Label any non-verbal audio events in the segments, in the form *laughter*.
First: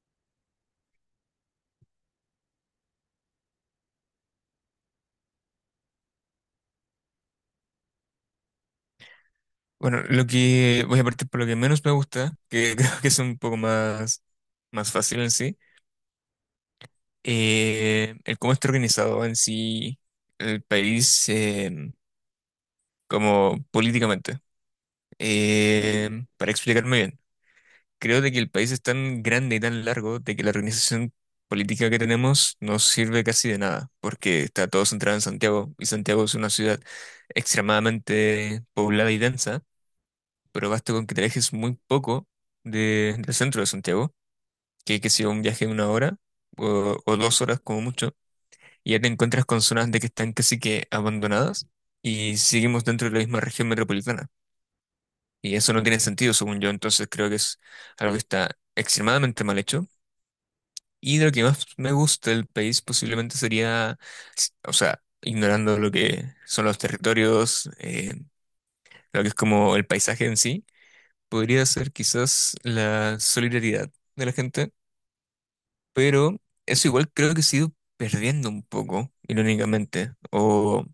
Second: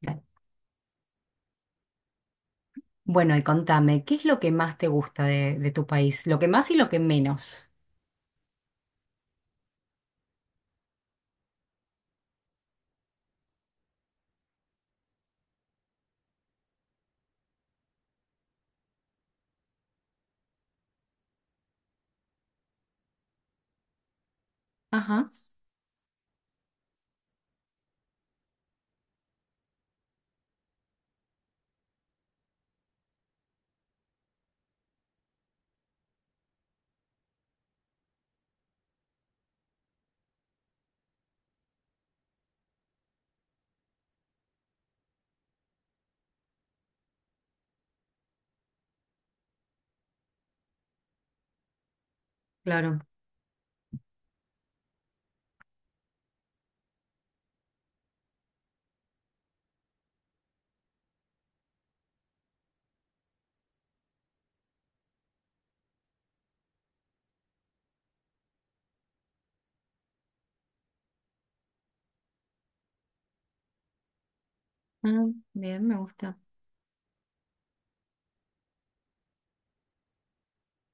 Dale. Bueno, y contame, ¿qué es lo que más te gusta de tu país? Lo que más y lo que menos. Bueno, lo que voy a partir por lo que menos me gusta, que *laughs* creo que es un poco más, más fácil en sí, el cómo está organizado en sí el país como políticamente. Ajá, Eh, para explicarme bien, creo de que el país es tan grande y tan largo de que la organización política que tenemos no sirve casi de nada, porque está todo centrado en Santiago y Santiago es una ciudad extremadamente poblada y densa. Pero basta con que te alejes muy poco del centro de Santiago, que sea un viaje de una hora o dos horas como mucho, y ya te encuentras con zonas de que están casi que abandonadas y seguimos claro. dentro de la misma región metropolitana. Y eso no tiene sentido, según yo, entonces creo que es algo que está extremadamente mal hecho. Y de lo que más me gusta del país posiblemente sería, o sea, ignorando lo que son los territorios, lo que es como el paisaje en sí podría ser quizás la solidaridad de la gente, Ah, bien, me pero gusta. eso igual creo que se ha ido perdiendo un poco, irónicamente,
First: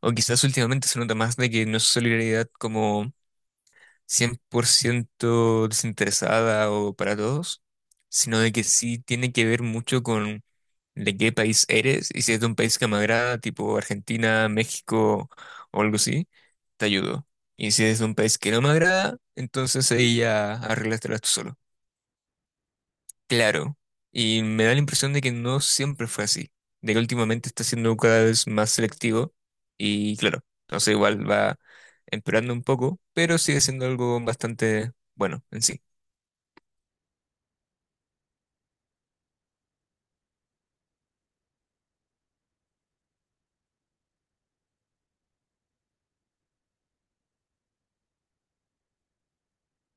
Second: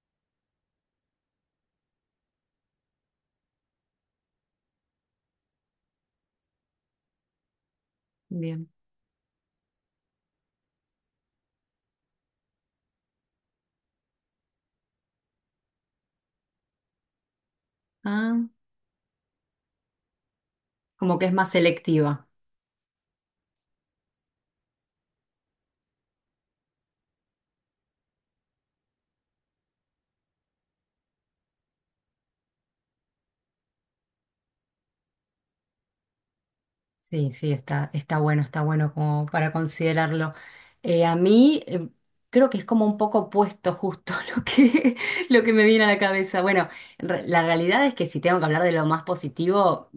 o quizás últimamente se nota más de que no es solidaridad como 100% desinteresada o para todos, sino de que Bien. sí tiene que ver mucho con de qué país eres y si es de un país que me agrada, tipo Argentina, México o algo así, te ayudo. Y si es de un país Ah, que no me agrada, entonces ahí ya como arréglatela que tú es más solo. selectiva. Claro, y me da la impresión de que no siempre fue así, de que últimamente está siendo cada vez más selectivo y claro, entonces igual va empeorando un poco, pero sigue siendo algo bastante bueno en sí. Sí, sí, está, está bueno como para considerarlo. A mí creo que es como un poco opuesto justo *laughs* lo que me viene a la cabeza. Bueno, la realidad es que si tengo que hablar de lo más positivo,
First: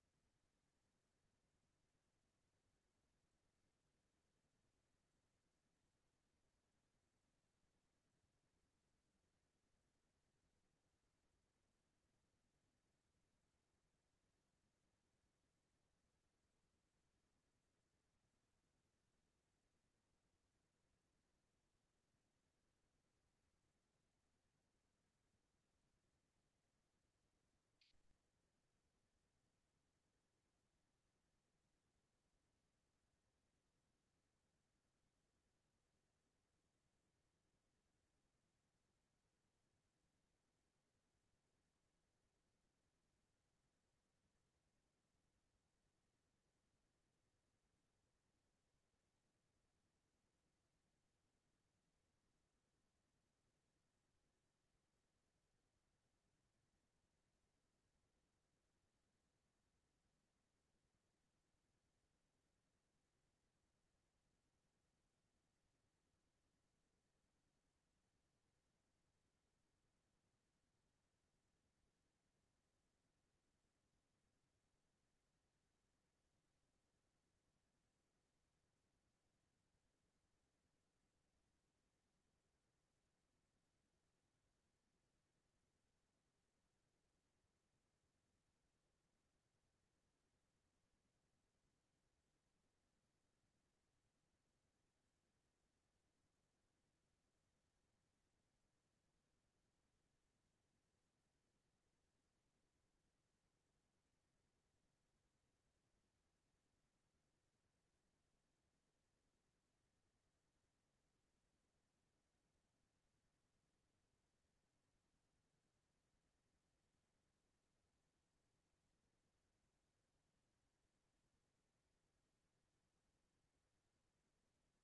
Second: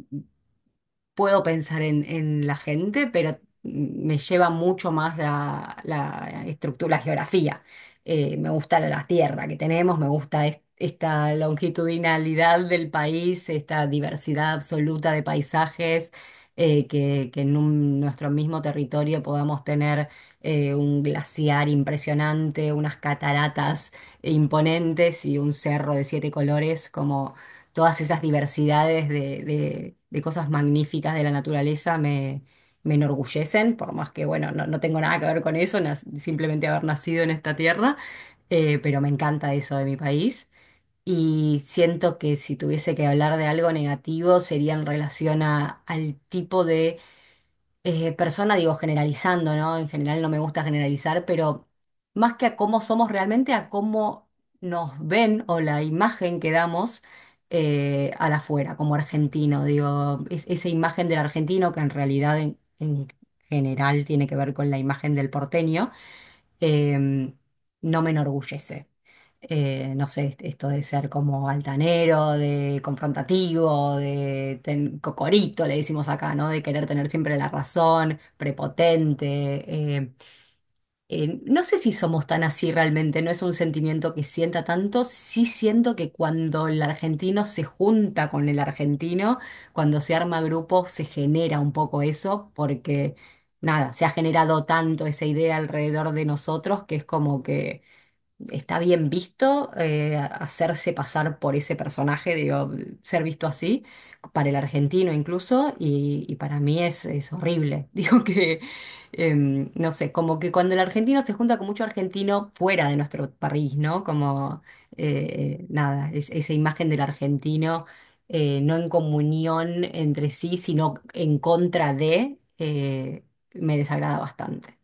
puedo pensar en la gente, pero me lleva mucho más la estructura, la geografía. Me gusta la tierra que tenemos, me gusta esta longitudinalidad del país, esta diversidad absoluta de paisajes, que en nuestro mismo territorio podamos tener un glaciar impresionante, unas cataratas imponentes y un cerro de siete colores, todas esas diversidades de cosas magníficas de la naturaleza me enorgullecen, por más que, bueno, no tengo nada que ver con eso, simplemente haber nacido en esta tierra, pero me encanta eso de mi país. Y siento que si tuviese que hablar de algo negativo sería en relación al tipo persona, digo, generalizando, ¿no? En general no me gusta generalizar, pero más que a cómo somos realmente, a cómo nos ven o la imagen que damos al afuera, como argentino, digo, esa imagen del argentino que en realidad en general tiene que ver con la imagen del porteño, em, no me enorgullece. No sé, esto de ser como altanero, de confrontativo, de cocorito, le decimos acá, ¿no? De querer tener siempre la razón, prepotente. No sé si somos tan así realmente, no es un sentimiento que sienta tanto, sí siento que cuando el argentino se junta con el argentino, cuando se arma grupo, se genera un poco eso, porque nada, se ha generado tanto esa idea alrededor de nosotros que es como que está bien visto hacerse pasar por ese personaje, digo, ser visto así, para el argentino incluso, y para mí es horrible. *laughs* Digo que, no sé, como que cuando el argentino se junta con mucho argentino fuera de nuestro país, ¿no? Nada, esa imagen del argentino no en comunión entre sí, sino en contra de, me desagrada bastante.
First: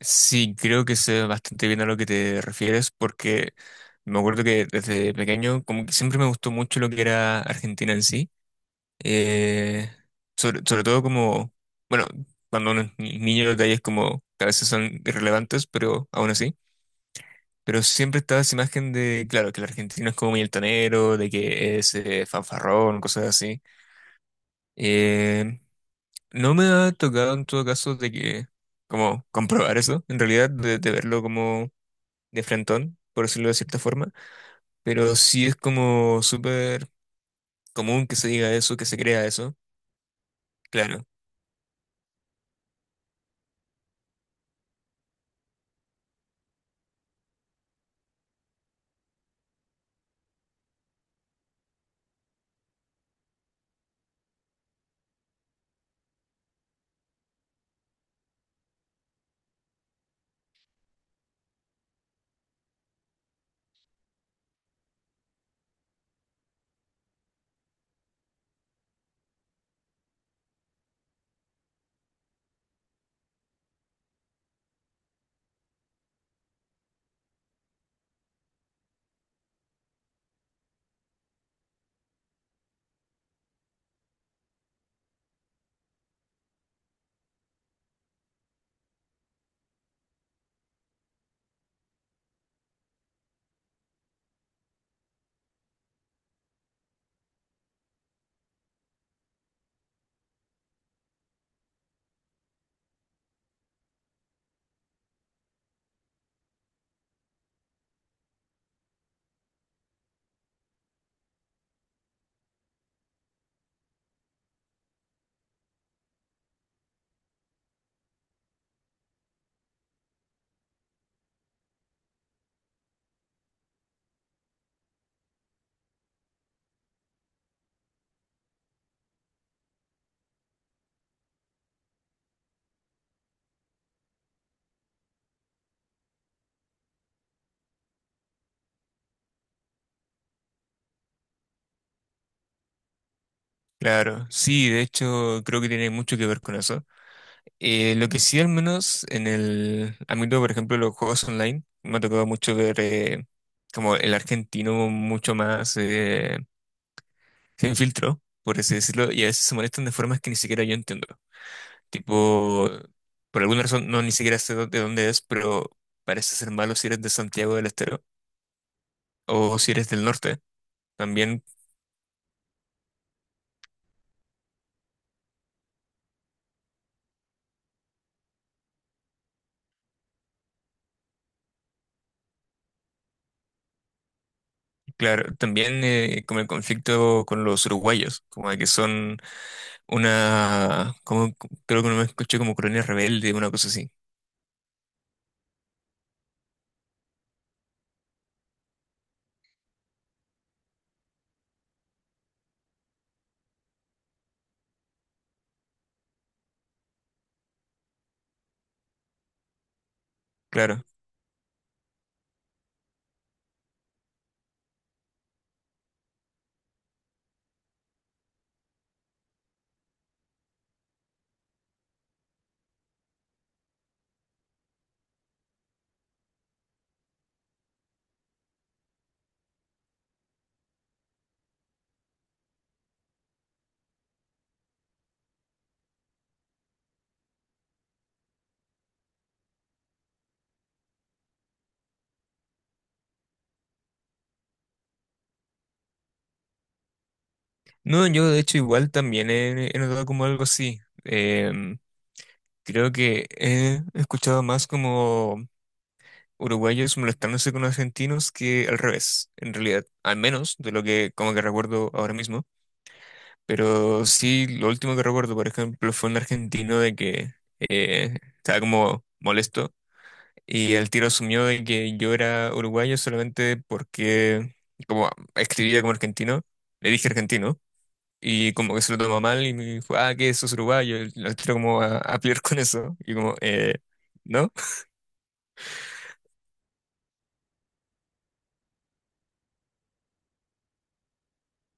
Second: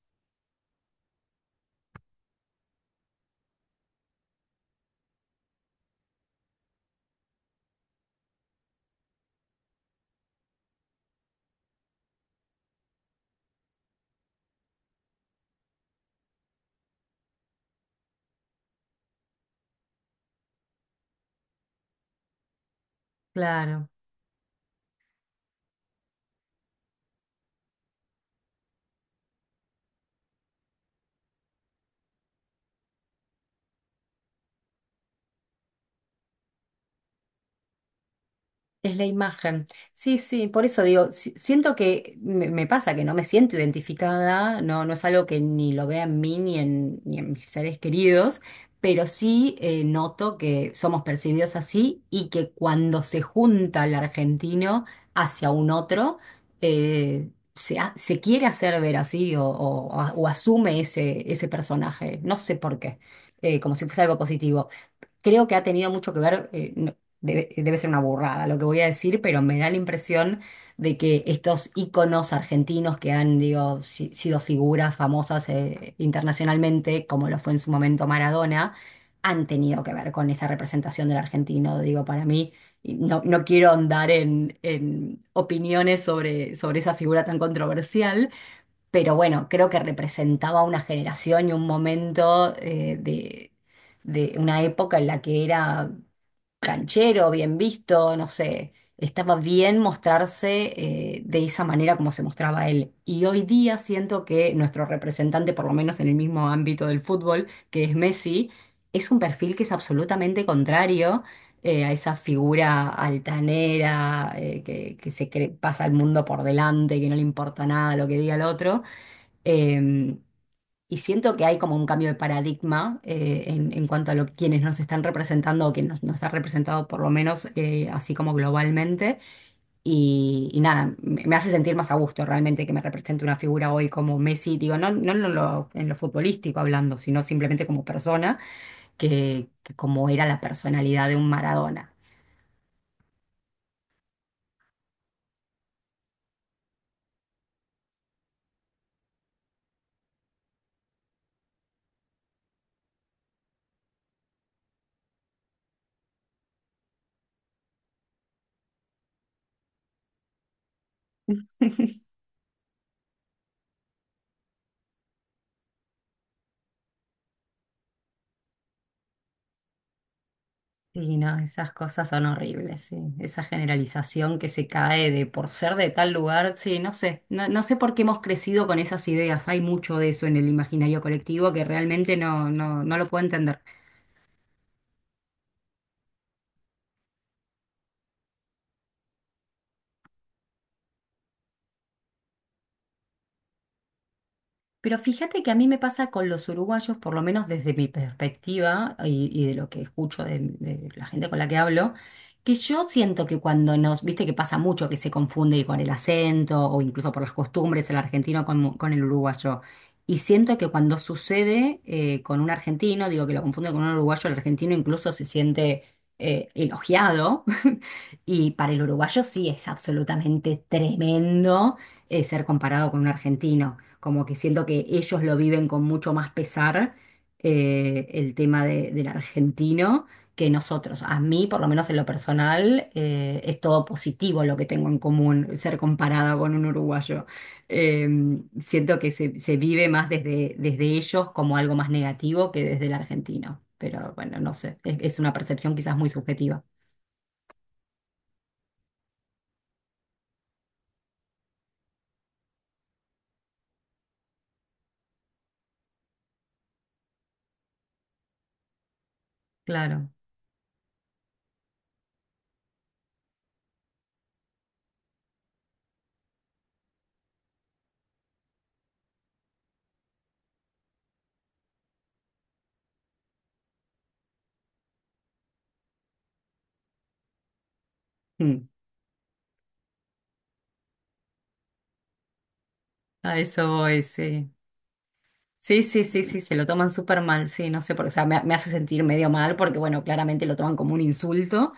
Sí, creo que sé bastante bien a lo que te refieres porque me acuerdo que desde pequeño como que siempre me gustó mucho lo que era Argentina en sí, eh, sobre, sobre todo como, bueno, cuando uno es niño los detalles como que a veces son irrelevantes, pero aún así. Pero siempre estaba esa imagen de, claro, que el argentino es como muy altanero, de que es fanfarrón, cosas así. Claro. Eh, no me ha tocado en todo caso de que, como, *laughs* comprobar eso, en realidad, de verlo como de frentón, por decirlo de cierta forma. Pero sí es como súper común que se diga eso, que Es se la crea eso. imagen. Sí, sí, por eso Claro, digo, siento que me pasa que no me siento identificada, no, no es algo que ni lo vea en mí ni en, ni en mis seres queridos, pero sí noto que somos percibidos así y que cuando se junta el argentino hacia un otro, eh, se quiere hacer ver así o asume ese, ese personaje. No sé por qué, como si fuese algo positivo. Creo que ha tenido mucho que ver, debe, debe ser una burrada lo que voy a decir, pero me da la impresión de que estos íconos argentinos que han, digo, sido figuras famosas internacionalmente, como lo fue en su momento Maradona, han tenido que ver con esa representación del argentino. Digo, para mí, y no, no quiero andar en opiniones sobre, sobre esa figura tan controversial, pero bueno, creo que representaba una generación y un momento de una época en la que era canchero, bien visto, no sé, estaba bien mostrarse de esa manera como se mostraba él. Y hoy día siento que nuestro representante, por lo menos en el mismo ámbito del fútbol, que es Messi, es un perfil que es absolutamente contrario. A esa figura altanera, que se pasa el mundo por delante, que no le importa nada lo que diga el otro, eh, y siento que hay como un cambio de paradigma en cuanto a lo, quienes nos están representando o quien nos ha representado por lo menos así como globalmente. Y nada, me hace sentir más a gusto realmente que me represente una figura hoy como Messi, digo, no, no en lo, en lo futbolístico hablando, sino simplemente como persona, que como era la personalidad de un Maradona. claro. Sí, de hecho, creo que tiene mucho que ver con eso. Lo que sí, al menos en el ámbito, por ejemplo, de los juegos online, me ha tocado mucho ver como el argentino mucho más sin filtro, por así decirlo, y a veces se molestan de formas que ni siquiera yo entiendo. *laughs* Tipo, por alguna razón, no ni siquiera sé de dónde es, pero parece ser malo si eres de Santiago del Estero o si eres del norte. Sí, no, También, esas cosas son horribles, sí. Esa generalización que se cae de por ser de tal lugar, sí, no sé, no, no sé por qué hemos crecido con esas ideas. Hay mucho de eso en el imaginario colectivo que realmente no, no lo puedo entender. claro, también como el conflicto con los uruguayos, como de que son una, como creo que no me escuché como colonia rebelde, una cosa así. Pero fíjate que a mí me pasa con los uruguayos, por lo menos desde mi perspectiva y de lo que escucho de la gente con la que hablo, que yo siento que cuando nos, viste que pasa mucho que se confunde con el acento o incluso por las costumbres el argentino con el uruguayo. Y siento que Claro. cuando sucede con un argentino, digo que lo confunde con un uruguayo, el argentino incluso se siente elogiado. *laughs* Y para el uruguayo sí es absolutamente tremendo ser comparado con un argentino, como que siento que ellos lo viven con mucho más pesar el tema del argentino que nosotros. A mí, por lo menos en lo personal, es todo positivo lo que tengo en común, ser comparada con un uruguayo. Eh, Siento que se vive más desde ellos como algo más negativo que desde el argentino. Pero bueno, no sé, es una percepción quizás muy subjetiva. No, yo de hecho igual también he, he notado como algo así. Em, creo que he escuchado más como uruguayos molestándose con argentinos que al revés, en realidad, Claro. al menos de lo que como que recuerdo ahora mismo. Pero sí, lo último que recuerdo, por ejemplo, fue un argentino de que estaba como molesto y el tiro asumió de que yo era uruguayo solamente porque como escribía como argentino, le dije argentino. Y Mm. como que se lo tomó mal y me dijo, ah, que sos uruguayo, y lo tiro como a pelear con eso. Y como, A eso voy, sí. ¿no? Sí, sí, sí, sí, se lo toman súper mal, sí, no sé por qué, o sea, me hace sentir medio mal porque, bueno, claramente lo toman como un insulto,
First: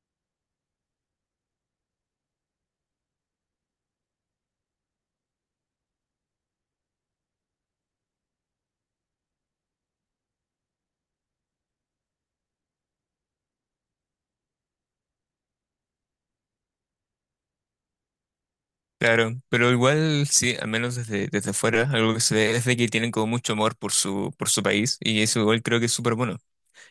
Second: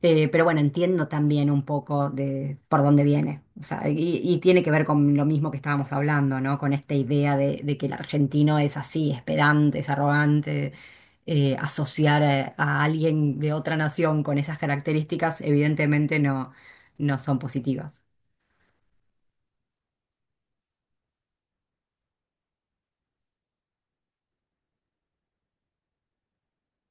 pero bueno, entiendo también un poco de por dónde viene, o sea, y tiene que ver con lo mismo que estábamos hablando, ¿no? Con esta idea de que el argentino es así, es pedante, es arrogante, asociar a alguien de otra nación con esas características evidentemente no, no son positivas. Claro, pero igual sí, al menos desde, desde fuera, algo que se ve es de que tienen como mucho amor por su país y eso igual creo que es súper bueno.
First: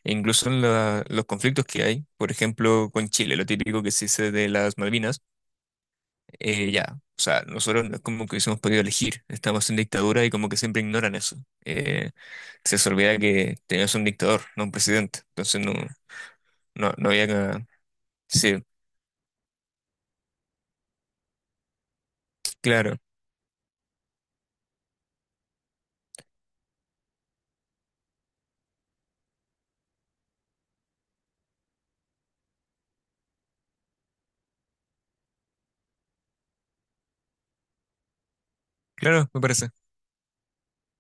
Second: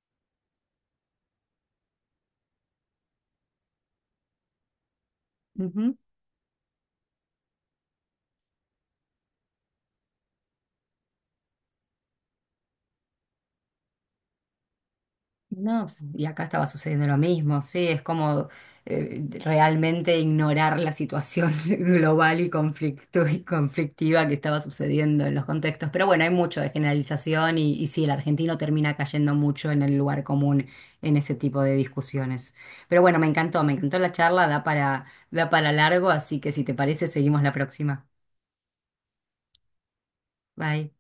E incluso en los conflictos que hay, por ejemplo, con Chile, lo típico que se dice de las Malvinas, Ujú. Ya, o sea, nosotros no es como que hubiésemos podido elegir, estamos en dictadura y como que siempre ignoran eso. Eh, se les olvida que tenemos un dictador, no un presidente, entonces no. No, pues, y acá estaba No, sucediendo no lo había cagado. mismo, sí, es como Sí, realmente ignorar la situación *laughs* global y claro, conflicto y conflictiva que estaba sucediendo en los contextos. Pero bueno, hay mucho de generalización y sí, el argentino termina cayendo mucho en el lugar común en ese tipo de discusiones. Pero bueno, me encantó la charla, da para, da para largo, así que si te parece, seguimos la próxima. claro, me parece. Bye.